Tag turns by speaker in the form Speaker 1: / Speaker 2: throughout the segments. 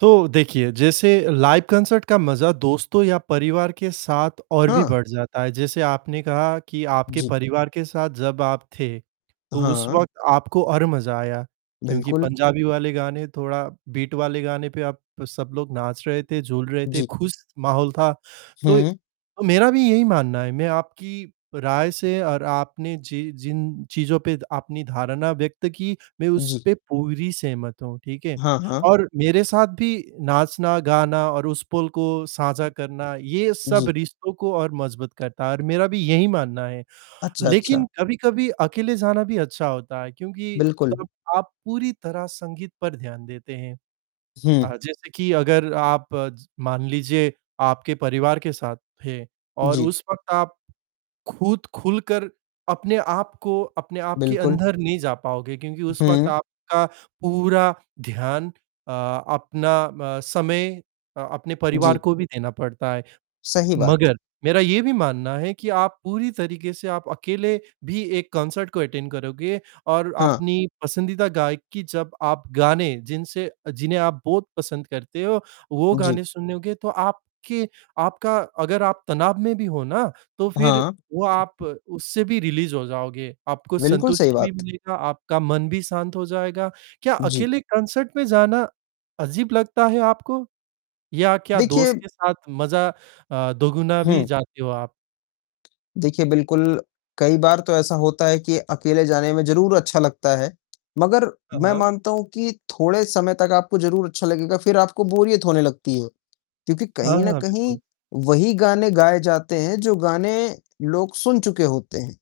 Speaker 1: तो देखिए जैसे लाइव कॉन्सर्ट का मजा दोस्तों या परिवार के साथ और भी
Speaker 2: हाँ।
Speaker 1: बढ़ जाता है, जैसे आपने कहा कि आपके
Speaker 2: जी।
Speaker 1: परिवार के साथ जब आप थे, तो उस
Speaker 2: हाँ।
Speaker 1: वक़्त आपको और मजा आया क्योंकि
Speaker 2: बिल्कुल।
Speaker 1: पंजाबी वाले गाने थोड़ा बीट वाले गाने पे आप सब लोग नाच रहे थे, झूल रहे थे,
Speaker 2: जी।
Speaker 1: खुश माहौल था। तो
Speaker 2: हुँ।
Speaker 1: मेरा भी यही मानना है, मैं आपकी राय से और आपने जि जिन चीज़ों पे अपनी धारणा व्यक्त की, मैं उस
Speaker 2: जी।
Speaker 1: पे पूरी सहमत हूँ, ठीक है?
Speaker 2: हाँ, हाँ।
Speaker 1: और मेरे साथ भी नाचना, गाना और उस पल को साझा करना ये सब
Speaker 2: जी।
Speaker 1: रिश्तों को और मजबूत करता है और मेरा भी यही मानना है।
Speaker 2: अच्छा, अच्छा।
Speaker 1: लेकिन कभी-कभी अकेले जाना भी अच्छा होता है क्योंकि
Speaker 2: बिल्कुल।
Speaker 1: तब आप पूरी तरह संगीत पर ध्यान देते हैं
Speaker 2: हुँ।
Speaker 1: अ, जैसे कि अगर आप मान लीजिए आपके परिवार के साथ थे और
Speaker 2: जी।
Speaker 1: उस वक़्त आप खुद खुलकर अपने आप को अपने आप के
Speaker 2: बिल्कुल।
Speaker 1: अंदर नहीं जा पाओगे क्योंकि उस वक़्त
Speaker 2: हुँ।
Speaker 1: आपका पूरा ध्यान, अ, अपना म समय अ, अपने परिवार
Speaker 2: जी।
Speaker 1: को भी देना पड़ता है,
Speaker 2: सही बात।
Speaker 1: मगर मेरा ये भी मानना है कि, आप पूरी तरीके से आप अकेले भी एक कॉन्सर्ट को अटेंड करोंगे और
Speaker 2: हाँ।
Speaker 1: अपनी पसंदीदा गायक की जब आप गाने जिनसे अ, जिन्हें आप बहुत पसंद करते हो, वो गाने
Speaker 2: जी।
Speaker 1: सुनोगे तो आपके आपका अगर आप तनाव में भी हो ना, तो फिर
Speaker 2: हाँ।
Speaker 1: वो आप उससे भी रिलीज़ हो जाओगे, आपको
Speaker 2: बिल्कुल सही
Speaker 1: संतुष्टि भी
Speaker 2: बात।
Speaker 1: मिलेगा, आपका मन भी शांत हो जाएगा। क्या
Speaker 2: जी।
Speaker 1: अकेले कॉन्सर्ट में जाना अजीब लगता है आपको या क्या
Speaker 2: देखिए
Speaker 1: दोस्त के साथ मजा अ, दोगुना भी
Speaker 2: हुँ।
Speaker 1: जाते हो आप?
Speaker 2: देखिए बिल्कुल, कई बार तो ऐसा होता है कि अकेले जाने में ज़रूर अच्छा लगता है, मगर
Speaker 1: हाँ,
Speaker 2: मैं
Speaker 1: हाँ।
Speaker 2: मानता हूँ कि थोड़े समय तक आपको ज़रूर अच्छा लगेगा, फिर आपको बोरियत होने लगती है क्योंकि
Speaker 1: हाँ,
Speaker 2: कहीं न
Speaker 1: हाँ।
Speaker 2: कहीं
Speaker 1: बिल्कुल।
Speaker 2: वही गाने गाए जाते हैं जो गाने लोग सुन चुके होते हैं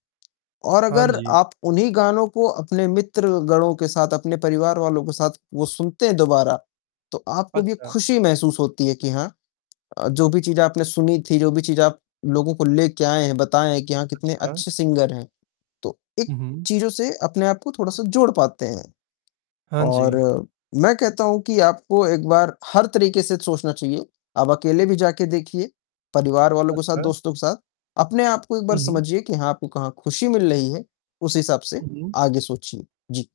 Speaker 2: और
Speaker 1: हाँ
Speaker 2: अगर
Speaker 1: जी।
Speaker 2: आप उन्हीं गानों को अपने मित्रगणों के साथ, अपने परिवार वालों के साथ सुनते हैं दोबारा, तो आपको भी
Speaker 1: अच्छा।
Speaker 2: खुशी महसूस होती है कि हाँ, अ, जो भी चीज़ आपने सुनी थी, जो भी चीज़ आप लोगों को लेके आए हैं, बताएँ कि हाँ, कितने
Speaker 1: अच्छा।
Speaker 2: अच्छे सिंगर हैं, तो इक
Speaker 1: हुँ, हुँ।
Speaker 2: चीज़ों से अपने आप को थोड़ा-सा जोड़ पाते हैं
Speaker 1: हाँ
Speaker 2: और
Speaker 1: जी।
Speaker 2: मैं कहता हूँ कि आपको एक बार हर तरीके से सोचना चाहिए, आप अकेले भी जाके देखिए, परिवार वालों के साथ,
Speaker 1: अच्छा।
Speaker 2: दोस्तों के साथ। अपने आप को एक
Speaker 1: उ
Speaker 2: बार
Speaker 1: हुँ।
Speaker 2: समझिए कि हाँ, आपको कहाँ खुशी मिल रही है, उस हिसाब से
Speaker 1: हुँ, हुँ।
Speaker 2: आगे सोचिए। जी।